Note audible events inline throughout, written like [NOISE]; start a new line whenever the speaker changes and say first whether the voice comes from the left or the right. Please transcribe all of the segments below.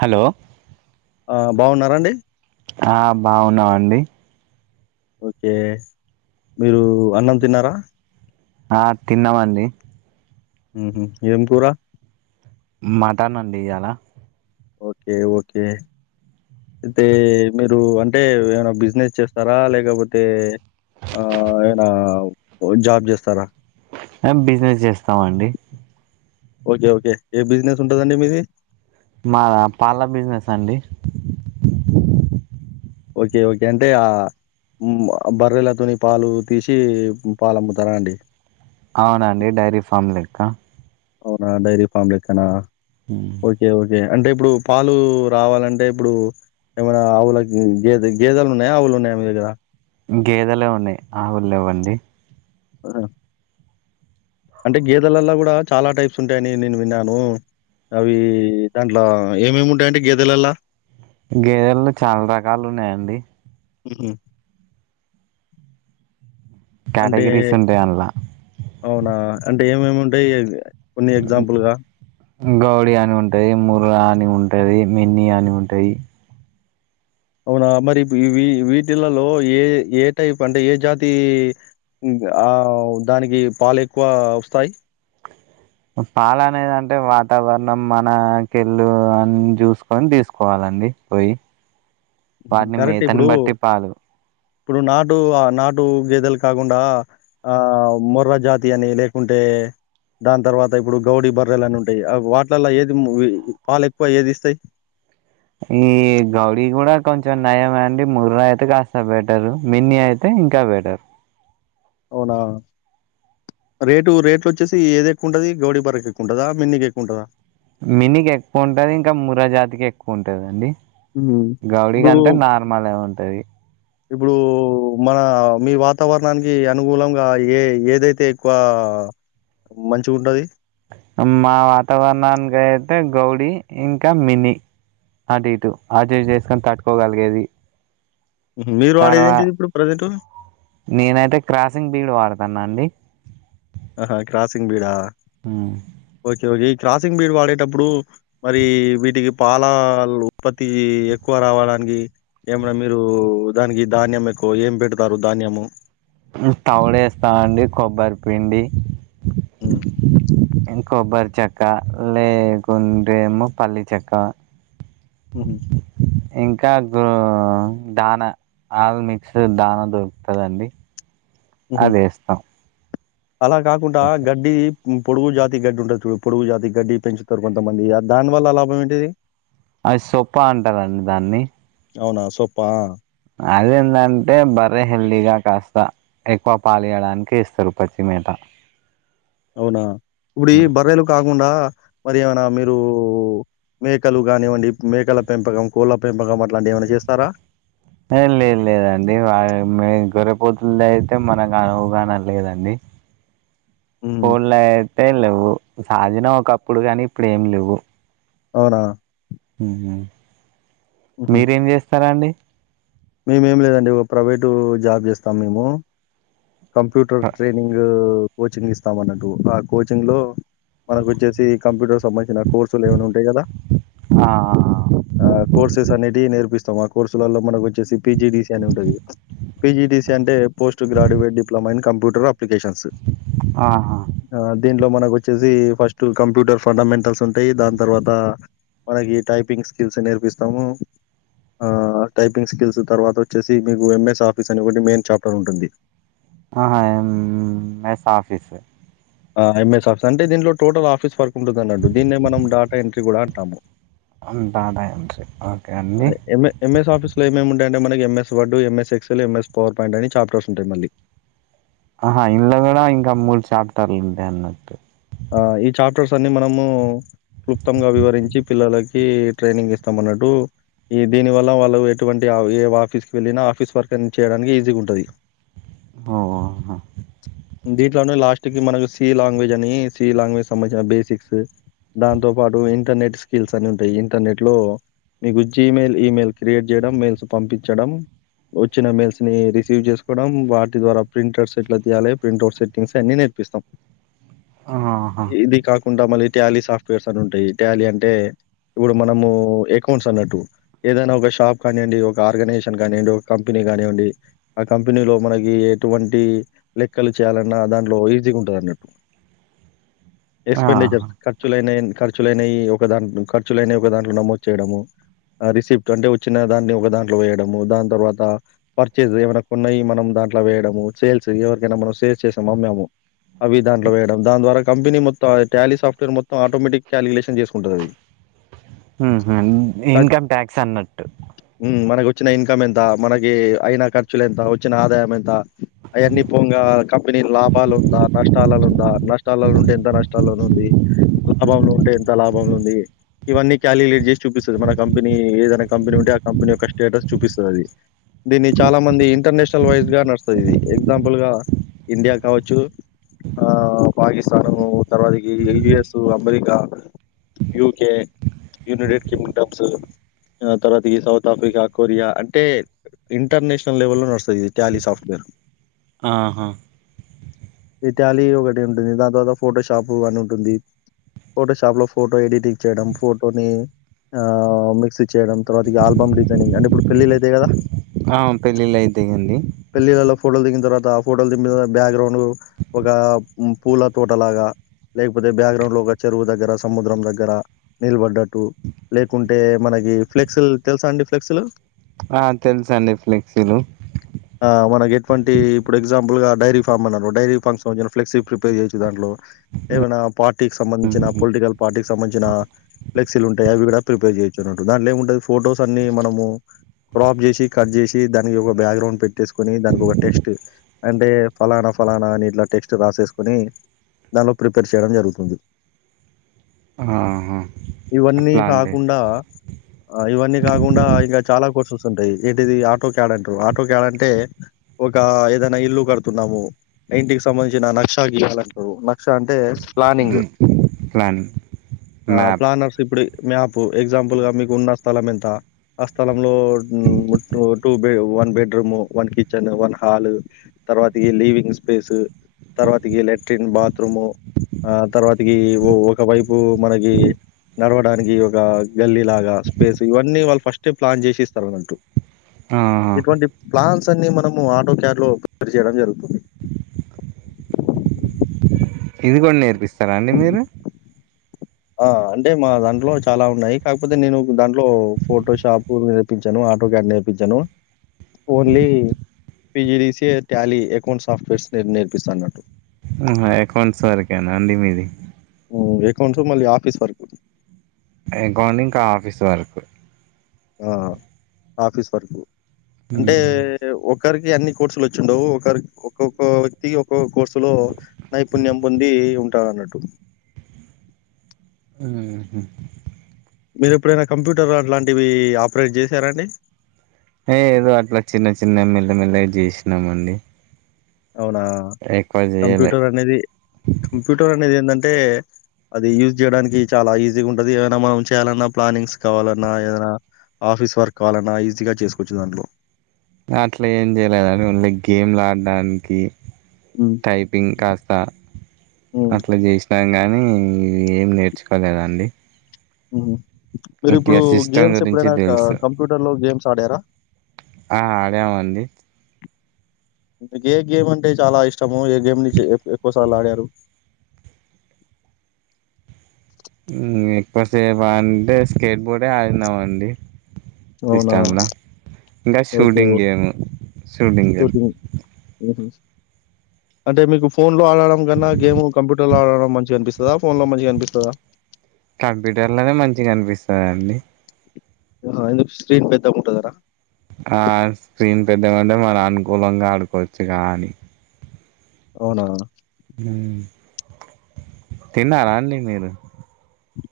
right: Hello
left: ఆ బాగున్నార అండి
right: ఆ బాగున్నమండి
left: ఓకే మీరు అన్నం తిన్నార
right: ఆ తిన్నామండి
left: ఉహు ఏంకూర
right: మటన్ నండి ఇయల
left: ఓకే ఓకే అయితే మీరు అంటే ఏమన్న బిజినెస్ చేస్తార లేకపోతే [UNINTELLIGIBLE] జాబ్ చేస్తార
right: ఎమ్ బిజినెస్ చేస్తామండి
left: ఓకే ఓకే ఏ బిజినెస్ ఉంటదండి మీది
right: మాద పాల బిజినెస్ అండి
left: ఒకే ఒకే అంటే ఆ బర్రెలతోని పాలు తీసి పాలు అమ్ముతార అండి
right: అవునాండి డైరీ ఫామ్ లెక్క
left: ఆవునా డైరీ [UNINTELLIGIBLE]
right: హు
left: ఓకే ఓకే అంటే ఇప్పుడు పాలు రావాలంటే ఇప్పుడు ఏమన్నా ఆవులకి, గేదె గేదెలు ఉన్నయా ఆవులు ఉన్నయా మీ దగ్గర.
right: గేదలే ఉన్నయి ఆవులు లేవండి.
left: ఆ అంటే గేదలల్ల కూడా చాలా టైప్స్ ఉంటయని నేను విన్నాను. అవి దాంట్ల ఏమేమి ఉంటయండి గేదెలల్లా?
right: గేదెలల్ల చాలా రకాలు ఉన్నయండి.
left: ఉహ్ అంటే
right: కేటగిరీస్ ఉంటాయి అందులా
left: అవునా అంటే ఏమేమేం ఉంటయి కొన్ని ఎగ్జాంపుల్గా
right: గౌడి అని ఉంటయి, ముర్ర అని ఉంటది, మిన్ని అని ఉంటయి.
left: అవునా మరి వీ వీ వీటిలల్లో ఏ ఏ టైప్ అంటే ఏ జాతీ ఆ దానికి పాలు ఎక్కువ వస్తాయి.
right: పాలనేది అంటే వాతావరణం మనకెళ్ళు అన్ని చూసుకొని తీసుకోవాలండి. పోయి వాటిని
left: కరెక్టే
right: మేతని
left: ఇప్పుడు
right: బట్టి పాలు
left: ఇప్పుడు నాటు ఆ నాటు గేదలు కాకుండా ఆ మొర్ర జాతి అని లేకుంటే దాని తర్వాత ఇప్పుడు గౌడీ బర్రెలని ఉంటయి ఆ వాటిలల్ల ఏది పాలు ఎక్కువ ఏది ఇస్తయి.
right: ఈ గౌడీ కూడా కొంచెం నయమే అండి. ముర్ర అయితే కాస్తా బెటరు, మిన్ని అయి తే ఇంకా బెటర్.
left: అవునా రేటు రేట్లు వచ్చేసి ఏది ఎక్కువ ఉంటది గౌడి బర్రేకు ఎక్కువ ఉంటదా, మిన్ని కి ఎక్కువ ఉంటదా.
right: మిన్నికే ఎక్కువ ఉంటది ఇంకా ముర్ర జాతికి ఎక్కువ ఉంటదండి
left: ఉమ్
right: గౌడి
left: ఇప్పుడు
right: కంటే నార్ మలె ఉంటది.
left: ఇప్పుడు మన మీ వాతావరణానికి అనుకూలంగా ఏ ఏదైతే ఎక్కువ మంచిగా ఉంటది.
right: మా వాతావరణానికి అయితే గౌడీ ఇంకా మిన్ని. అటు ఇటు అడ్జస్ట్ చేసుకొని కట్టుకోగలిగేది.
left: మీరు వాడేదేంటి ఇప్పుడు ప్రజెంటు?
right: నేనైతే క్రాసింగ్ బీడ్ వాడతన్నా అండి.
left: ఆహా క్రాసింగ్ బ్రీడా.
right: ఆ
left: [UNINTELLIGIBLE] ఈ క్రాసింగ్ బ్రీడ్ వాడేటప్పుడు మరి వీటికి పాల ఉత్పత్తి ఎక్కువ రావడానికి ఏమనా మీరు దానికి ధాన్యం ఎక్కువ ఏం పెడతారు ధాన్యము.
right: తవుడు ఎస్తామండి, కొబ్బరి పిండి
left: హ్
right: కొబ్బరి చెక్క లేకుంటే ఏమె పల్లి చెక్క.
left: ఉహ్
right: ఇంకా గో దాన. ఆల్ మిక్స్ దాన దొరుకుతదండి
left: ఉహు
right: అది ఎస్తం.
left: అలా కాకుండా గడ్డి పొడుగు జాతి గడ్డి ఉంటది చూడు, పొడుగు జాతి గడ్డి పెంచుతరు కొంతమంది దాని వల్ల లాభం ఏంటిది?
right: అది సొప్ప అంటరండి దాన్ని.
left: అవునా సొప్పా
right: అదేందంటే బర్రె హెల్దీగా కాస్త ఎక్కువ పాలు ఇవ్వడానికి వేస్తారు పచ్చిమేత
left: అవునా ఇప్పుడు ఈ బర్రెలు కాకుండా మరి ఏమన్నా మీరు మేకలు కానివ్వండి మేకల పెంపకం కోళ్ళ పెంపకం అట్లాంటివి ఏమైనా చేస్తారా
right: ఏ లేదు లేదండి వా గురిపోతుంది అయితే మనకు అవగాహన లేదండి
left: [INAUDIBLE] హ్మ్.
right: ఫోన్లో అయితే లేవు సాగినా ఒకప్పుడు కానీ ఇప్పుడు ఏమి లేవు
left: అవునా
right: మీరేం చేస్తారు అండి
left: మేము ఏం లేదండి ఒక ప్రైవేటు జాబ్ చేస్తాము మేము కంప్యూటర్ ట్రైనింగ్ కోచింగ్ ఇస్తాం అన్నట్టు ఆ కోచింగ్లో మనకు వచ్చేసి కంప్యూటర్ సంబంధించిన కోర్సులు ఏమైనా ఉంటాయి కదా
right: ఆ
left: ఆ కోర్సెస్ అనేటివి నేర్పిస్తాం ఆ కోర్సులలో మనకు వచ్చేసి పీజిటిసీ అని ఉంటది పీజిటీసీ అంటే post graduate diploma in computer applications
right: ఆహా
left: ఆ దీంట్లో మనకు వచ్చేసి ఫస్ట్ కంప్యూటర్ ఫండమెంటల్స్ ఉంటాయి దాని తర్వాత మనకి టైపింగ్ స్కిల్స్ నేర్పిస్తాము ఆ టై పింగ్ స్కిల్స్ తర్వాత వచ్చేసి మేము ఎంఎస్ ఆఫీస్ అని ఒకటి మెయిన్ చాప్టర్ ఉంటుంది
right: ఆహా ఎంఎస్ ఆఫీస్
left: ఆ ఎంఎస్ ఆఫీస్ అంటే దీనిలో టోటల్ ఆఫీస్ వర్క్ ఉంటుంది అన్నట్టు దీన్నే మనం డాటా ఎంట్రీ కూడా అంటాము
right: అంతా అదాయం ఓకే అండి
left: ఎంఎ ఎంఎస్ ఆఫీస్లో ఏమేముంటాయంటే మనకి MS Word, MS Excel, MS PowerPoint అని చాప్టర్స్ ఉంటాయి మళ్ళీ
right: ఆహా ఇందులో కూడా ఇంకా మూడు చాప్టర్లు ఉంటాయి అన్నట్టు
left: ఆ ఈ చాప్టర్స్ అన్ని మనము క్లుప్తంగా వివరించి పిల్లలకి ట్రైనింగ్ ఇస్తామన్నట్టు ఈ దీని వల్ల వాళ్ళు ఎటువంటి ఆ ఏ ఆఫీస్ కి వెళ్ళినా ఆఫీస్ వర్క్ అని చేయడానికి ఈజీగా ఉంటది
right: ఓహో
left: దీంట్లోనే లాస్ట్ కి మనకు సి లాంగ్వేజ్ అని సి లాంగ్వేజ్ సంబంధించిన బేసిక్స్ దాంతో పాటు ఇంటర్నెట్ స్కిల్స్ అని ఉంటాయి ఇంటర్నెట్ లో మీకు జీమెయిల్, ఇమెయిల్ క్రియేట్ చేయడం మెయిల్స్ పంపించడం వచ్చిన మెయిల్స్ ని రిసీవ్ చేసుకోవడం వాటి ద్వారా ప్రింట్ సెట్లా తీయాలి ప్రింట్ అవుట్ సెట్ స్కిల్స్ అన్ని నేర్పిస్తాం
right: ఆ
left: ఇది కాకుండా మళ్ళీ ట్యాలీ సాఫ్ట్వేర్స్ అని ఉంటాయి ట్యాలీ అంటే ఇప్పుడు మనము ఎకౌంట్స్ అన్నట్టు ఏదైనా ఒక షాప్ ఒక ఆర్గనైజేషన్ కానిండి ఒక కంపెనీ కానివ్వండి ఆ కంపెనీలో మనకి ఎటువంటి లెక్కలు చేయాలన్నా దాంట్లో ఈజీగా ఉంటది అన్నట్టు
right: ఆహా
left: ఎక్స్పెండిచర్స్ ఖర్చులైన ఖర్చులైనయి ఒక దాంట్లో ఖర్చులైన ఒక దాంట్లో నమోదు చేయడము ఆ రిసిప్ట్ అంటే వచ్చిన దాన్ని ఒక దాంట్లో వేయడము దాని తర్వాత పర్చేజ్ ఏమైనా కొన్నాయి మనం దాంట్లో వేయడము సేల్స్ ఎవరికైనా మనం సేల్స్ చేసాము అమ్మాము అవి దాంట్లో వే ద్వార కంపెనీ మొత్త ఆ టాలీ సఫ్ట్వేర్ మొత్తం ఆటోమేటిక్ క్యాలిక్లేషన్ చేసుకుంటది అది
right: ఉహు ఇన్కమ్ ట్యాక్స్ అన్నట్టు
left: ఉ మనకి వచ్చిన ఇన్కమ్ ఎంత మనకి అయిన ఖర్చులు ఎంత వచ్చిన ఆదాయం ఎంత అవన్నిపోంగ కంపెనీ లాభాలు ఉందా నష్టాలులు ఉందా నష్టాల్లో ఉంటే ఎంత నష్టాల్లోన ఉంది లాభంలో ఉంటే ఎంత లాభంలో ఉంది ఇవన్నీ క్యాలిక్యలేట్ చేసి చూపిస్తుంది మన కంపెనీ ఏదైనా కంపెనీ ఉంటే ఆ కంపెనీ యొక్క స్టేటస్ చూపిస్తది అది దీన్ని చాలా మంది ఇంటర్నేషనల్ వైజ్ గా నడుస్తుంది ఇది ఎగ్జాంపుల్ గా ఇండియా కావచ్చు ఆ పాకిస్తాను తర్వాత ఈ US America UK United Kingdoms ఆ తర్వాత ఈ సౌత్ ఆఫ్రికా కొరియా అంటే ఇంటర్నెషనల్ లెవెల్లో నడస్తు ఇ ట్యాలి సాఫ్ట్ వేర్
right: ఆహా
left: ఇటాలీ ఒకటి ఉంటుంది దాని తర్వాత ఫోటోషాప్ అని ఉంటుంది ఫోటో షాప్లో ఫోటో ఎడిటింగ్ చేయడం ఫోటోని ఆ మిక్స్ చేయడం తర్వాత ఆల్బమ్ డిజైనింగ్ అంటే ఇప్పుడు పెళ్ళిలు అయితయి కదా
right: ఆ పెళ్ళిళ్ళ అయితేయండి
left: పెళ్ళిళ్లలో ఫోటోలు దిగిన తర్వాత ఆ ఫోటోలు దిగిన బ్యాక్గ్రౌండ్ ఒక పూల తోటలాగా లేకపోతే బాక్గ్రౌండ్ లో ఒక చెరువు దగ్గర సముద్రం దగ్గర నిలబడ్డట్టు లేకుంటే మనకి ఫ్లెక్స్లు తెలుసా అండి ఫ్లెక్స్లు
right: ఆ తెలుస అండి ఫ్లెక్సీలు
left: ఆ మనకు ఎటువంటి ఇప్పుడు ఎగ్జాంపుల్ గా డైరీఫాం అన్నరు డైరీఫామ్స్ ఫ్లెక్సీ ప్రిపేర్ చేయొచ్చు దాంట్లో ఏమైనా పార్టీకి
right: మ్మ్.
left: సంబంధించిన పొలిటికల్ పార్టీకి సంబంధించిన ఫ్లెక్సీ ఉంటాయివి కూడా ప్రిపేర్ చేయచ్చున్నట్టు దాంట్లో ఏముంటది ఫోటోస్ అన్ని మనము క్రాప్ జేసి కట్ చేసి దానికి ఒక బ్యాక్గ్రౌండ్ పెట్టేసుకొని దానికి ఒక టెక్స్ట్ అంటే ఫలానా ఫలానా నీట్లో టెక్స్ట్ రాసేసు కొని దానిలో ప్రిపేర్ చేయడం జరుగుతుంది
right: ఆహా.
left: ఇవన్నీ
right: అట్లా అండి
left: కాకుండా ఆ ఇవన్నీ కాకుండా ఇంకా చాలా కోర్సెస్ ఉంటాయి ఏంటిది ఆటో కేడట్ అంటారు ఆటో క్యాడ అంటే ఒక ఏదైనా ఇల్లు కడుతున్నాము ఇంటికి సంబంధించిన నష్ గయాలంటవు నక్ష అంటే ప్లానింగ్
right: ప్లాన్
left: ఆ
right: మ్యాప్
left: ప్లానర్స్ ఇప్పుడి మ్యాపు ఎగ్జాంపుల్ గా మీకు ఉన్న స్థలం ఎంత ఆ స్థలంలో two two one bedroom one kitchen one hall తర్వాత ఈ లీవింగ్ స్పేస్ తర్వాతికి లెట్రిన్ బాత్రూము ఆ తర్వాతికి ఒక వైపు మనకి నడవడానికి ఒక గల్లీలాగా స్పేస్ ఇవన్నీ వాళ్ళు ఫస్టే ప్లాన్ జేసి ఇస్తారన్నట్టు
right: ఆహా.
left: ఇటువంటి ప్లాన్స్ అన్ని మనము ఆటో క్యాబ్ లో చేయడం జరుగుతుంది
right: ఇది కూడా నేర్పిస్తారా అండి మీరు
left: ఆ అంటే మా దాంట్లో చాలా ఉన్నాయి కాకపోతే నేను దాంట్లో ఫోటో షాప్ మీ ఇప్పించాను ఆటో గార్డ్ నేర్పించాను only PGDC Tally account softwares నేర్పిస్త అన్నట్
right: ఆహ అకౌంట్స్ వరకేనా అండి మీది
left: ఎకౌంట్సు మళ్ళీ ఆఫీస్ వరక్
right: ఇగని ఇంకా ఆఫీస్ వరకు
left: ఆ ఆఫీస్ వర్క్ అంటే
right: ఉమ్.
left: ఒకరికి అన్ని కోర్సులు వచ్చి ఉండవు ఒకరికి ఒక్కొక్క వ్యక్తి ఒక్కొక్క కోర్సులో నైపుణ్యం పొంది ఉంటారు అన్నట్టు.
right: మ్ హూ
left: మీరు ఎప్పుడైనా కంప్యూటర్ అట్లాంటివి ఆపరేట్ చేసారాండి.
right: ఏ ఏదో అట్లా చిన్న చిన్న మెల్ల మెల్ల గా చేసినాము అండి.
left: అవునా,
right: చేయలే
left: కంప్యూటర్ అనేది కంప్యూటర్ అనేది ఏంటంటే అది యూజ్ చేయడానికి చాలా ఈజీగా ఉంటాది. ఏదైనా మనం చేయాలన్నా ప్లానింగ్స్ కావాలన్నా ఏదైనా ఆఫీస్ వర్క్ కావాలన్నా ఈజీగా చేసుకోవచ్చు దాంట్లో.
right: అట్లా ఏం చేయలే గానీ ఊరికే గేమ్లు ఆడడానికి.
left: మ్
right: టైపింగ్ కాస్త అట్లా చేస్ కానీ ఇవి ఏం నేర్చుకోలేదండి.
left: మ్ మీరు
right: ఉట్టిగా
left: ఇప్పుడు
right: సిస్టమ్
left: గేమ్స్
right: గురించి
left: ఎప్పుడైనా
right: తెలుసు
left: కంప్యూటర్ లో గేమ్స్ ఆడారా?
right: ఆ ఆడాము అండి
left: ఏ గేమ్ అంటే చాలా ఇష్టము. ఏ గేమ్ ను ఎక్కువ సార్లు ఆడారు.
right: ఎక్కువ సేపు అంటే స్కేట్ బోర్డే ఆడినామండి.
left: అవునా
right: సిస్టంలో ఇంకా
left: okay.
right: Shooting game shooting game.
left: ఉ ఉ అంటే మీకు ఫోన్లో ఆడడం కన్నా గేమ్ కంప్యూటర్ లో ఆడడం మంచిగా అనిపి? స్తుందా ఫోన్ లో మంచిగా అనిపిస్తాదా
right: కంప్యూటర్లోనే మంచిగా అనిపిస్తాదండి.
left: ఎందుకు స్క్రీన్ పెద్దగుంట దనా
right: ఆ స్క్రీన్ పెద్దగుంటే మనం అనుకూలంగా ఆడుకోవచ్చు కానీ
left: అవునా
right: మ్ తిన్నరండి? మీరు.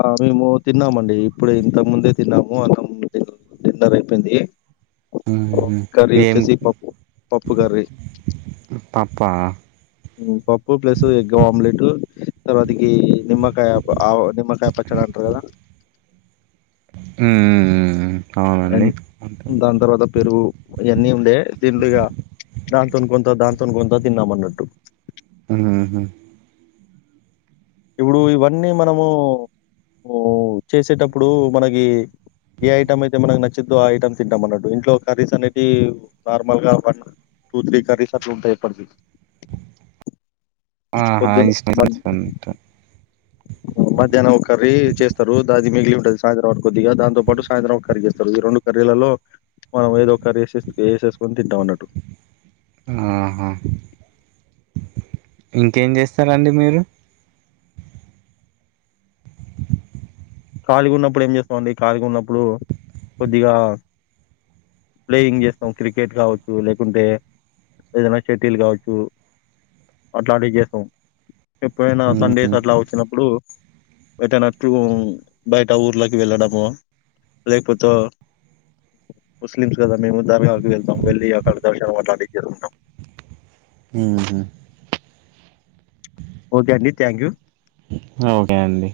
left: ఆ మేము తిన్నామండి. ఇప్పుడు ఇంతకు ముందే తిన్నాము. అంతకుముందే డిన్నర్ అయిపోయింది. కర్రీ
right: ఏం
left: వచ్చేసి పప్పు. పప్పు కర్రీ.
right: పప్పా
left: పప్పు ప్లస్ ఎగ్గ ఆమ్లెట్ తర్వాతక నిమ్మకాయ నిమ్మకాయ పచ్చడీ. చాలా అంటారు కదా?
right: మ్ హూ హూ కావాలండి
left: అండ్ దాని తర్వాత పెరుగు ఇవన్నీ ఉండే దిండుగా దాంతోను కొంత దాంతోను కొంత తిన్నాం అన్నట్టు.
right: మ్ హు హూ
left: ఇప్పుడు ఇవన్నీ మనము చేసేటప్పుడు మనకి ఏ ఐటమ్ అయితే మనకు నచ్చిద్ధో ఆ ఐటమ్ తింటాం అన్నట్టు ఇంట్లో కర్రీస్ అనేవి నార్మల్ గా వన్. టూ, త్రీ కర్రీస్ అట్లా ఉంటాయి.
right: ఆహా
left: పొద్దునే, మధ్యా మధ్యాహ్నం ఒక్కర్రీ చేస్తారు. అది మిగిలింటాది. సాయంత్రానికి కొద్దిగా దాంతో పాటు సాయంత్రం ఒకర్రీ చేస్తారు. ఈ రెండూ కర్రీలలో మనం ఏదో కర్రీ వేస వేసేసుకొని తింటాం అన్నట్టు.
right: ఆహా! ఇంకేం చేస్తారండి మీరు.
left: ఖాళీ గున్నప్పుడు ఏం జేస్తామండి ఖాళీ గా ఉన్నప్పుడు కొద్దిగా ప్లేయింగ్ చేస్తాం. క్రికెట్ కావచ్చు లేకుంటే ఏదైనా సెటిల్ కావచ్చు అట్లాంటివి చేస్తాం. ఎప్పుడైనా సండేస్ అట్లా వచ్చినప్పుడు ఎటైనా టూ బయట ఊర్లోకి వెళ్ళడము లేకపోతే ముస్లిమ్స్ కదండీ మేము దర్గాకి వెళ్తాం వెళ్ళి అక్కడ దర్శనం అట్లాంటివి చేసుకుంటాం
right: హు హామ్
left: ఒకే అండి థ్యాంక్యూ
right: ఆ ఓకే అండి